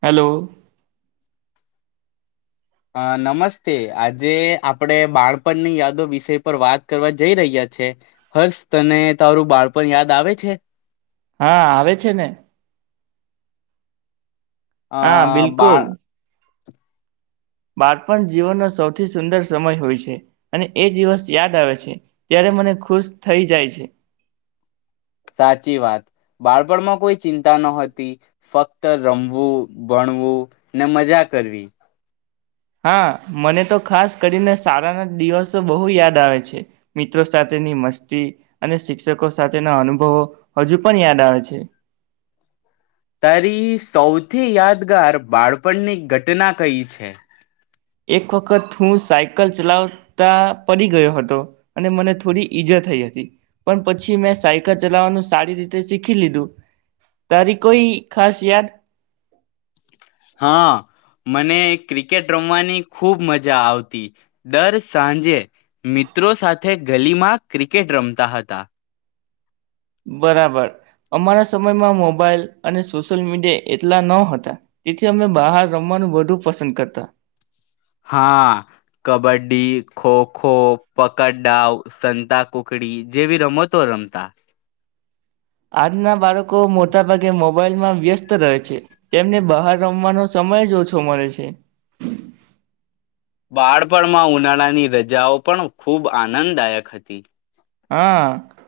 Hello અ નમસ્તે આજે આપણે બાણપણની યાદો વિષય પર વાત કરવા જઈ રહ્યા છે હર્ષ તને તારું બાણપણ યાદ આવે છે હા આવે છે ને અ હા બિલકુલ બાળ બાળપણ જીવનનો સૌથી સુંદર સમય હોય છે અને એ દિવસ યાદ આવે છે ત્યારે મને ખુશ થઈ જાય છે સાચી વાત બાળપણમાં કોઈ ચિંતા નતી ફક્ત રમવું ભણવું ને મજા કરવી હા મને તો ખાસ કરીને શાળાના દિવસો બહુ યાદ આવે છે મિત્રો સાથેની મસ્તી અને શિક્ષકો સાથેના અનુભવો હજુ પણ યાદ આવે છે તારી સૌથી યાદગાર બાળપણની ઘટના કઈ છે? એક વખત હું સાયકલ ચલાવતા પડી ગયો હતો અને મને થોડી ઈજા થઈ હતી. પણ પછી મેં સાયકલ ચલાવવાનું સારી રીતે શીખી લીધું. તારી કોઈ ખાસ યાદ? હા મને ક્રિકેટ રમવાની ખૂબ મજા આવતી દર સાંજે મિત્રો સાથે ગલીમાં ક્રિકેટ રમતા હતા. બરાબર અમારા સમયમાં મોબાઈલ અને સોશિયલ મીડિયા એટલા ન હતા તેથી અમે બહાર રમવાનું વધુ પસંદ કરતા. હા કબડ્ડી, ખોખો, પકડડાઉ, સંતા કુકડી જેવી રમતો રમતા. આજના બાળકો મોટાભાગે મોબાઈલમાં વ્યસ્ત રહે છે તેમને બહાર રમવાનો સમય જ ઓછો મળે છે. બાળપણમાં ઉનાળાની રજાઓ પણ ખૂબ આનંદદાયક હતી. હા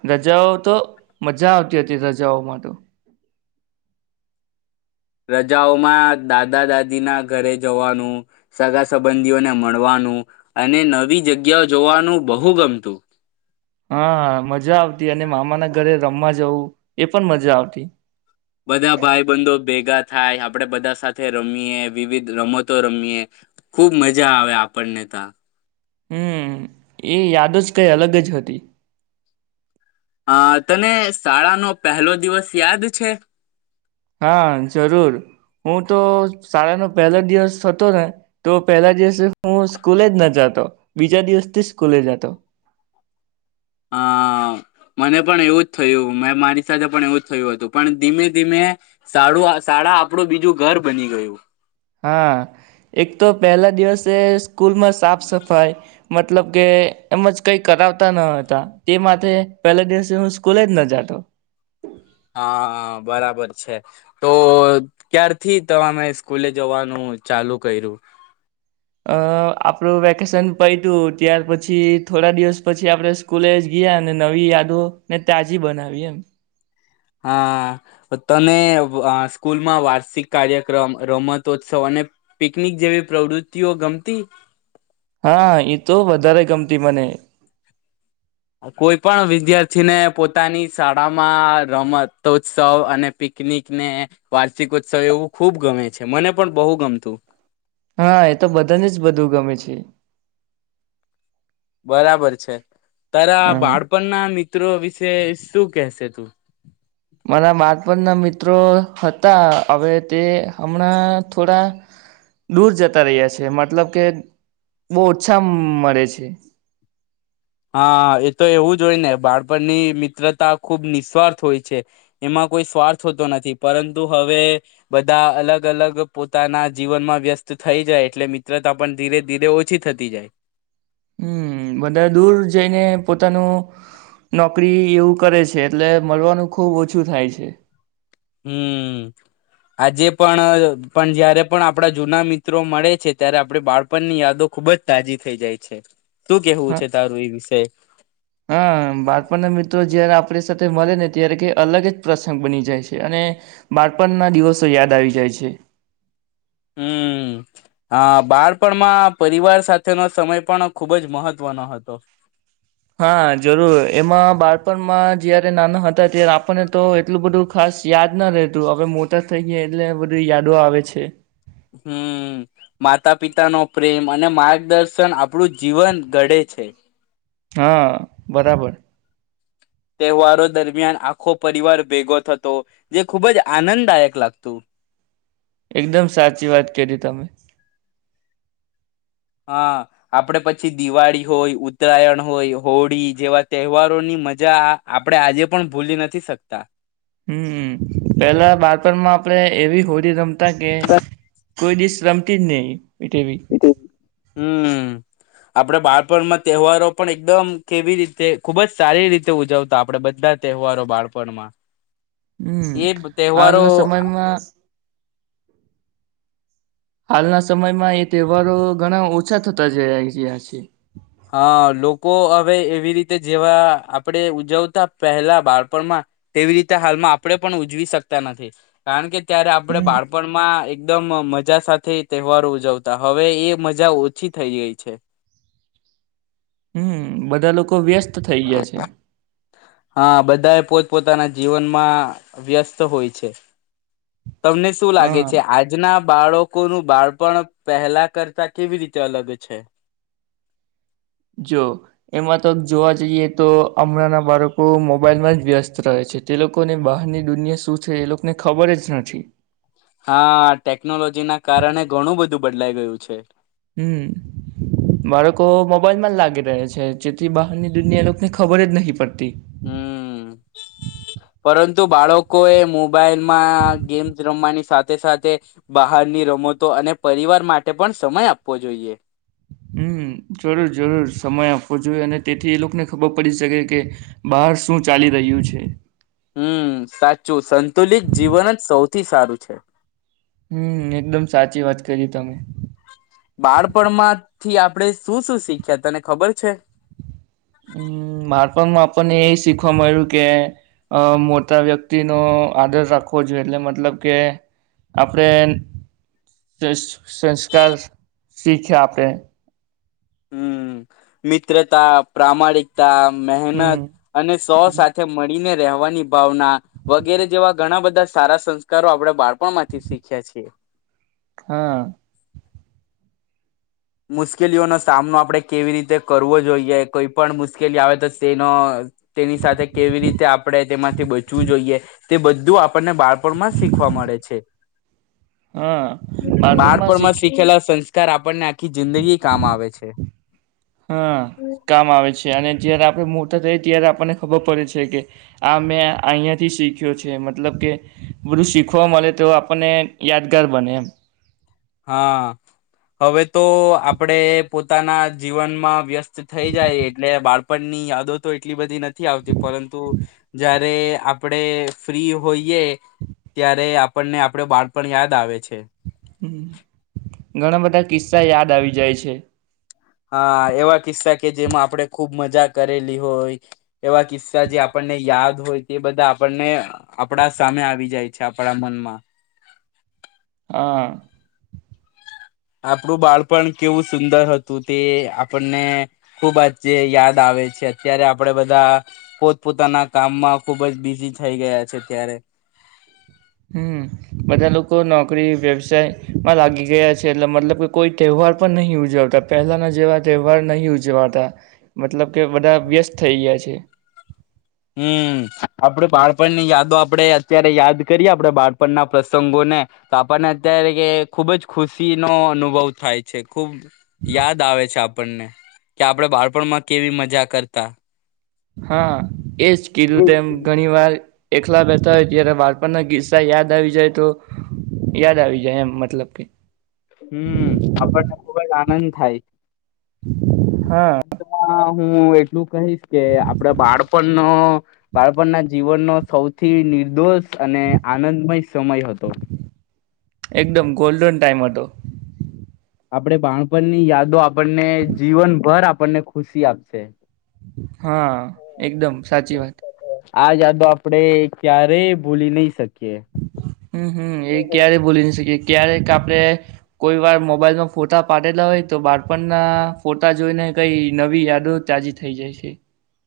રજાઓ તો મજા આવતી હતી રજાઓમાં તો. રજાઓમાં દાદા દાદીના ઘરે જવાનું, સગા સંબંધીઓને મળવાનું અને નવી જગ્યા જોવાનું બહુ ગમતું. હા મજા આવતી અને મામા ના ઘરે રમવા જવું એ પણ મજા આવતી. બધા ભાઈ બંધો ભેગા થાય આપણેે બધા સાથે રમીએ વિવિધ રમતો રમીએ ખુબ મજા આવે આપણને ત્યાં. હમ્મ, એ યાદ જ કઈ અલગ જ હતી. અ તને શાળાનો પહેલો દિવસ યાદ છે? હા જરૂર હું તો શાળાનો પહેલો દિવસ હતો ને તો પહેલા દિવસે હું સ્કૂલે જ ના જતો બીજા દિવસથી સ્કૂલે જતો. હા મને પણ એવું જ થયું મે મારી સાથે પણ એવું જ થયું હતું પણ ધીમે ધીમે શાળા આપણું બીજું ઘર બની ગયું. હા એક તો પહેલા દિવસે સ્કૂલમાં સાફ સફાઈ મતલબ કે એમજ કઈ કરાવતા ન હતા તે માટેથે પહેલા દિવસે હું સ્કૂલે જ ન જાતો. હા બરાબર છે, તો ક્યારથી તમામે સ્કૂલે જવાનું ચાલુ કર્યું? અ આપણું વેકેશન પય તું ત્યાર પછી થોડા દિવસ પછી આપડણે સ્કૂલે ગયા ને નવી યાદો ને તાજી બનાવી એમ. હા તને સ્કૂલમાં વાર્ષિક કાર્યક્રમ, રમતોત્સવ અને પિકનિક જેવી પ્રવૃતિઓ ગમતી? હા એ તો વધારે ગમતી મને. કોઈ પણ વિદ્યાર્થીને પોતાની શાળામાં રમત ઉત્સવ અને પિકનિકને વાર્ષિકોત્સવ એવું ખૂબ ગમે છે મને પણ બહુ ગમતું. હા એ તો બધાને જ બધું ગમે છે. બરાબર છે. ત હમ બાળપણના મિત મિત્રો વિશે શું કેહેશે તું. મારા બાળપણના મિત્રો હતા હવે તે હમણાં થોડા, દૂર જતા રહ્યા છે મતલબ કે બહ ઓછા મળે છે. હા એ તો એવું જ હોય ને બાળપણની મિત્રતા ખૂબ નિસ્વાર્થ હોય છે, એમાં કોઈ સ્વાર્થ હોતો નથી પરંતુ હવે, બધા અલગ અલગ પોતાના જીવનમાં વ્યસ્ત થઈ જાય એટલે મિત્રતા પણ ધીરે ધીરે ઓછી થતી જાય. હમ બધા દૂર જઈને પોતાનું, નોકરી એવું કરે છે એટલે મળવાનું ખુબ ઓછું થાય છે. હમ, આજે પણ પણ જયારે પણ આપડા જૂના મિત્રો મળે છે ત્યારે આપડ બાળપણની યાદો ખુબ જ તાજી થઈ જાય છે. શું કેવું હા, છે તારું એ વિષય હા બાળપણના મિત્રો જયારે આપ આપ સાથે મળે ને ત્યારે ક અલગ જ પ્રસંગ બની જાય છે અને, બાળપણ ના દિવસો યાદ આવી જાય છે. હમ હ બાળપણમાં પરિવાર સાથેનો સમય પણ ખુબ જ મહત્વનો હતો. હા જરૂર એમાં બાળપણમાં જયારે નાના હતા ત્યારે આપણને તો એટલું બધું ખાસ યાદ ના રહેતું હવે મોટા થઈ ગયા એટલે બધી યાદો આવે છે. હમ માતા પિતા નો પ્રેમ અને માર્ગદર્શન આપણું જીવન ઘડે છે. હા બરાબર. તહેવારો દરમિયાન આખો પરિવાર ભેગો થતો, જે ખૂબ જ આનંદદાયક લાગતું. એકદમ સાચી વાત કરી તમે. હા, આપણે પછી દિવાળી હોય ઉત્તરાયણ હોય હોળી જેવા તહેવારોની મજા આપણે આજે પણ ભૂલી નથી શકતા. હમ પેલા બળપણમાં આપડે એવી હોડી રમ તા કે કોઈ દિવસ રમતી જ નહી. તેવી હમ. આપણેે બાળપણમાં તહેવારો પણ એકદમ કેવી રીતે ખુબ જ સારી રીતે ઉજવતા આપણેે બધા તહેવારો બાળપણમાં. હમ્મ, એ તહેવારો હાલના સમયમાં હાલના સમયમાં એ તહેવારો ઘણા ઓછા થતા જયા રહયા છે. હા લોકો હવે એવી રીતે જેવા આપણે ઉજવતા પહેલા બાળપણમાં તેવી રીતે હાલમાં આપણે પણ ઉજવી શકતા નથી. કારણ કે ત્યારે આપણે હમ બાળપણમાં એકદમ મજા સાથે તહેવારો ઉજવતા હવે એ મજા ઓછી થઈ ગઈ છે. હમ્મ, બધા લોકો વ્યસ્ત થઈ ગયા છે. હા બધા એ પોત પોતાના જીવનમાં વ્યસ્ત હોય છે. તમને શું લાગે હા છે આજના બાળકોનું બાળપણ પહેલા કરતા કેવી રીતે અલગ છે? જો એમાં તો જોવા જઈએ તો હમણાંના બાળકો મોબાઈલમાં જ વ્યસ્ત રહે છે તે લોકોને બહારની દુનિયા શું છે એ લોકોને ખબર જ નથી. હા ટેકનોલોજી ના કારણે ઘણું બધું બદલાઈ ગયું છે. હમ્મ, બાળકો મોબાઈલમાં જ લાગી રહે છે જેથી બહારની દુનિયા લોકોને ખબર જ નહી પડતી. હમ્મ, પરંતુ બાળકોએ મોબાઈલમાં ગેમ્સ રમવાની સાથે સાથે બહારની રમતો અને પરિવાર માટે પણ સમય આપવો જોઈએ. હમ્મ, જરૂર જરૂર સમય આપવો જોઈએ અને તેથી એ લોકોને ખબર પડી શકે કે બહાર શું ચાલી રહ્યું છે. હમ્મ, સાચું સંતુલિત જીવન જ સૌથી સારું છે. હમ્મ એકદમ સાચી વાત કરી તમે. બાળપણમાં થી આપડણે શું શું શીખ્યા તને ખબર છે? હમ્મ બાળપણમાં આપણને એ શીખવા મળ્યું કે અ મોટા વ્યક્તિનો આદર રાખવો જોઈએ એટલે મતલબ કે આપણેે સંસ્કાર શીખ્યા આપણે. હમ્મ, મિત્રતા, પ્રમાણિકતા મહેનત હમ અને સૌ સાથે મળીને રહેવાની ભાવના વગેરે જેવા ઘણા બધા સારા સંસ્કારો આપણે બાળપણ માંથી શીખ્યા છીએ હા મુશ્કેલીઓનો સામનો આપણે કેવી રીતે કરવો જોઈએ કોઈ પણ મુશ્કેલી આવે તો તેનો તેની સાથે કેવી રીતે આપણે તેમાંથી બચવું જોઈએ તે બધું આપણને બાળપણમાં શીખવા મળે છે હા બાળપણમાં શીખેલા સં સર આપણને આખી જિંદગી કામ આવે છે હા કામ આવે છે અને જયારે આપ મોટા થઈ ત્યારે આપણને ખબર પડે છે કે આ મેં અહંયાથી શીખ્યો છે મતલબ કે બધું શીખવા મળે તો આપણને યાદગાર બને એમ હા હવે તો આપડે પોતાના જીવનમાં વ્યસ્ત થઈ જાય એટલે બાળપણ ની યાદો તો એટલી બધી ન આવતી પરંતુ જા જ્યારે આપડ ફ્રી હોઈએ ત્યારે આપણને આપડો બાણપણ યાદ આવે છે ઘણા બધા કિસ્સા યાદ આવી જાય છે હા એવા કિસ્સા કે જેમાં આપણે ખુબ મજા કરેલી હોય એવા કિસ્સા જે આપણને યાદ હોય તે બધા આપણને આપડા સામે આવી જાય છે આપણા મનમાં હા આપણું બાળપણ કેવું સુંદર હતું તે આપણને ખૂબ જ યાદ આવે છે અત્યારે આપણેે બધા પોતપોતાના કામમાં ખૂબ જ બિઝી થઈ ગયા છે ત્યારે હમ્મ બધા લોકો નોકરી વ્યવસાયમાં લાગી ગયા છે એટ મતલબ કે કોઈ તહેવાર પણ નહી ઉજવતા પહેલાના જેવા તહેવાર નહી ઉજવાતા મતલબ કે બધા વ્યસ્ત થઈ ગયા છે હમ આપડ બાળપણની યાદો આપણે અત્યારે યાદ કરીએ આપણે બાળપણના પ્રસંગોને તો આપણને અત્યારે ખુબ જ ખુશીનો અનુભવ થાય છે ખુબ યાદ આવે છે આપણને કે આપણે બાળપણમાં કેવી મજા કરતા હા એજ કીધું તેમ હમ ઘણી વાર એકલા બેતા હોય ત્યારે બાળપણના ગીસ્સા યાદ આવી જાય તો યાદ આવી જાય એમ મતલબ કે હમ્મ આપણને ખુબજ આનંદ થાય હા, અંતમાં હું એટલું કહીશ કે આપડે બાળપણનો બાળપણ ના જીવનનો સૌથી નિર્દોષ. અને આનંદમય સમય હતો. એકદમ ગોલ્ડન ટાઈમ હતો. આપણે બાણપણની યાદો આપણને જીવનભર આપણને ખુશી આપશે. હા એકદમ સાચી વાત. આ જાદુ આપડે ક્યારે ભૂલી નહી શકીએ. હમ્મ હમ્મ એ ક્યારે બોલી ન શકે. ક્યારેક આપણે કોઈ વાર મોબાઈલમાં ફોટા પાડેલા હોય તો બાળપણના ફોટા જોઈને કઈ નવી યાદો તાજી થઈ જાય છે.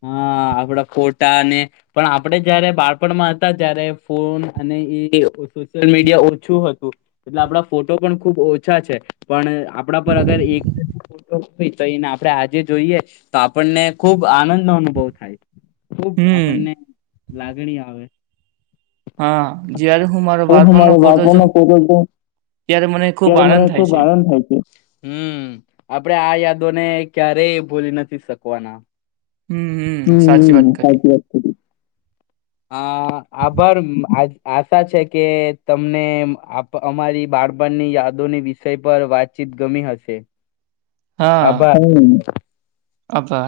હા આપડા ફોટાને પણ આપણેે જયારે બાળપણમાં હતા ત્યારે ફોન અને એ સોશિયલ મીડિયા ઓછું હતું એટલે આપણા ફોટો પણ ખૂબ ઓછા છે પણ આપણા પર અગર એક ફોટ હોય તો એને આપણે આજે જોઈએ તો આપણને ખૂબ આનંદ અનુભવ થાય. ખુબ હમ આપણને લાગણી આવે. હા જયારે હું મારો બાળપણનો મારા ફોટો બાળપણનો જોઉં ફોટો જોઉં ત્યારે મને ખૂબ ત્યારે આનંદ મને થાય ખુબ છે. આનંદ થાય છે હમ્મ આપડે આ યાદોને. ક્યારેય એ ભોલી નથી શકવાના. હમ હમ હમમમ સાચી હમમમ વાત સાચ કરી વાત અ આભાર આ આશા છે કે તમને અમારી બાળપણની યાદોની વિષય પર વાતચીત ગમી હશે. હા આબા. આભાર.